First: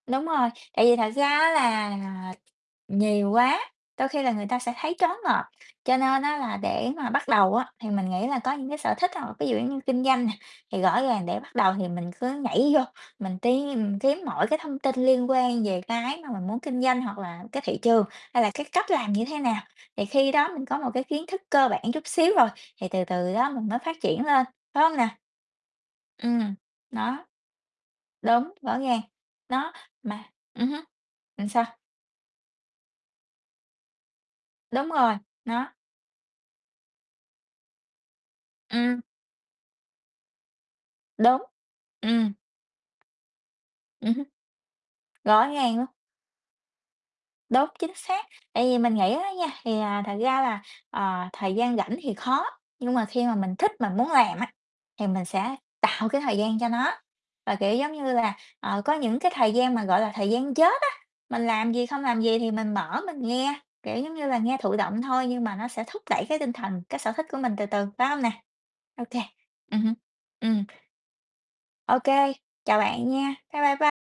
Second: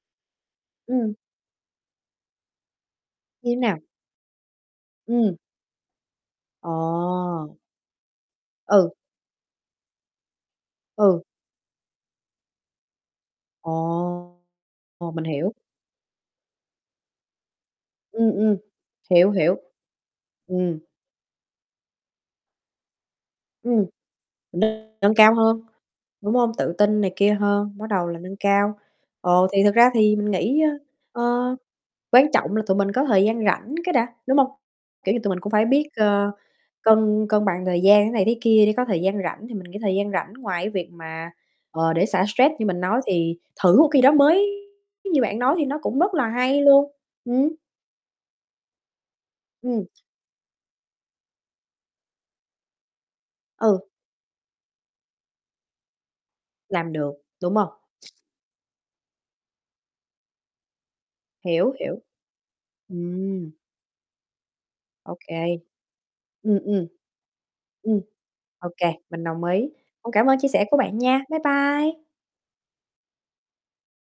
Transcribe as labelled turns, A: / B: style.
A: Đúng rồi, tại vì thật
B: Ừm.
A: ra á là nhiều
B: Như
A: quá
B: nào?
A: đôi khi là người ta sẽ thấy choáng
B: Ừm.
A: ngợp, cho nên á là để mà bắt đầu
B: Ờ!
A: á thì mình nghĩ là có những cái
B: Ừ.
A: sở thích hoặc là ví dụ giống như kinh doanh nè, thì rõ
B: Ừ.
A: ràng để bắt đầu thì mình cứ nhảy vô mình tìm kiếm
B: Ồ!
A: mọi cái thông tin
B: Ồ, mình
A: liên
B: hiểu.
A: quan về cái mà mình muốn kinh doanh, hoặc là cái thị trường
B: Ừm,
A: hay là
B: ừm.
A: cái cách làm như
B: Hiểu,
A: thế
B: hiểu.
A: nào. Thì khi đó mình có
B: Ừm.
A: một cái kiến thức cơ bản chút xíu rồi thì từ từ đó mình mới
B: Ừm,
A: phát triển lên, phải hông nè?
B: nâng cao hơn, đúng hông?
A: Ừm,
B: Tự tin này
A: đó.
B: kia hơn, bắt đầu là nâng
A: Đúng,
B: cao.
A: rõ ràng,
B: Ồ, thì
A: đó,
B: thực ra thì
A: mà
B: mình nghĩ,
A: ừm hứm,
B: ơ,
A: là
B: ơ,
A: sao?
B: quan trọng là tụi mình có thời gian rảnh cái đã, đúng hông?
A: Đúng
B: Kiểu
A: rồi,
B: như tụi mình cũng phải
A: nó
B: biết, ờ, cân cân bằng thời gian thế này thế kia để có
A: Ừm.
B: thời gian rảnh. Thì mình cái thời gian rảnh ngoài cái việc mà,
A: Đúng,
B: ờ, để xả
A: ừm.
B: stress như mình nói, thì thử một cái gì đó
A: Ừm hứm.
B: mới như bạn
A: Rõ
B: nói thì
A: ràng
B: nó
A: luôn.
B: cũng rất là hay luôn, ừm.
A: Đúng, chính xác. Tại vì mình nghĩ á nha thì,
B: Ừm.
A: à, thật ra là, ờ, thời gian rảnh thì khó nhưng mà khi mà mình thích
B: Ừ.
A: mà muốn làm á thì mình sẽ tạo cái thời gian cho nó.
B: Làm được,
A: Và,
B: đúng hông?
A: kiểu giống như là, ờ, có những cái thời gian mà gọi là thời gian chết á, mình làm
B: Hiểu,
A: gì,
B: hiểu.
A: không làm gì thì mình mở mình
B: Ừm.
A: nghe, kiểu giống như là, nghe thụ động
B: OK.
A: thôi nhưng mà nó sẽ thúc đẩy cái tinh
B: Ừm,
A: thần,
B: ừm.
A: cái sở thích của mình từ từ,
B: Ừm,
A: phải hông nè?
B: OK,
A: OK,
B: mình đồng ý.
A: ừm hứm,
B: Cũng cảm ơn chia
A: ừm.
B: sẻ của bạn nha. Bye
A: OK,
B: bye.
A: chào bạn nha, bye bye, bye.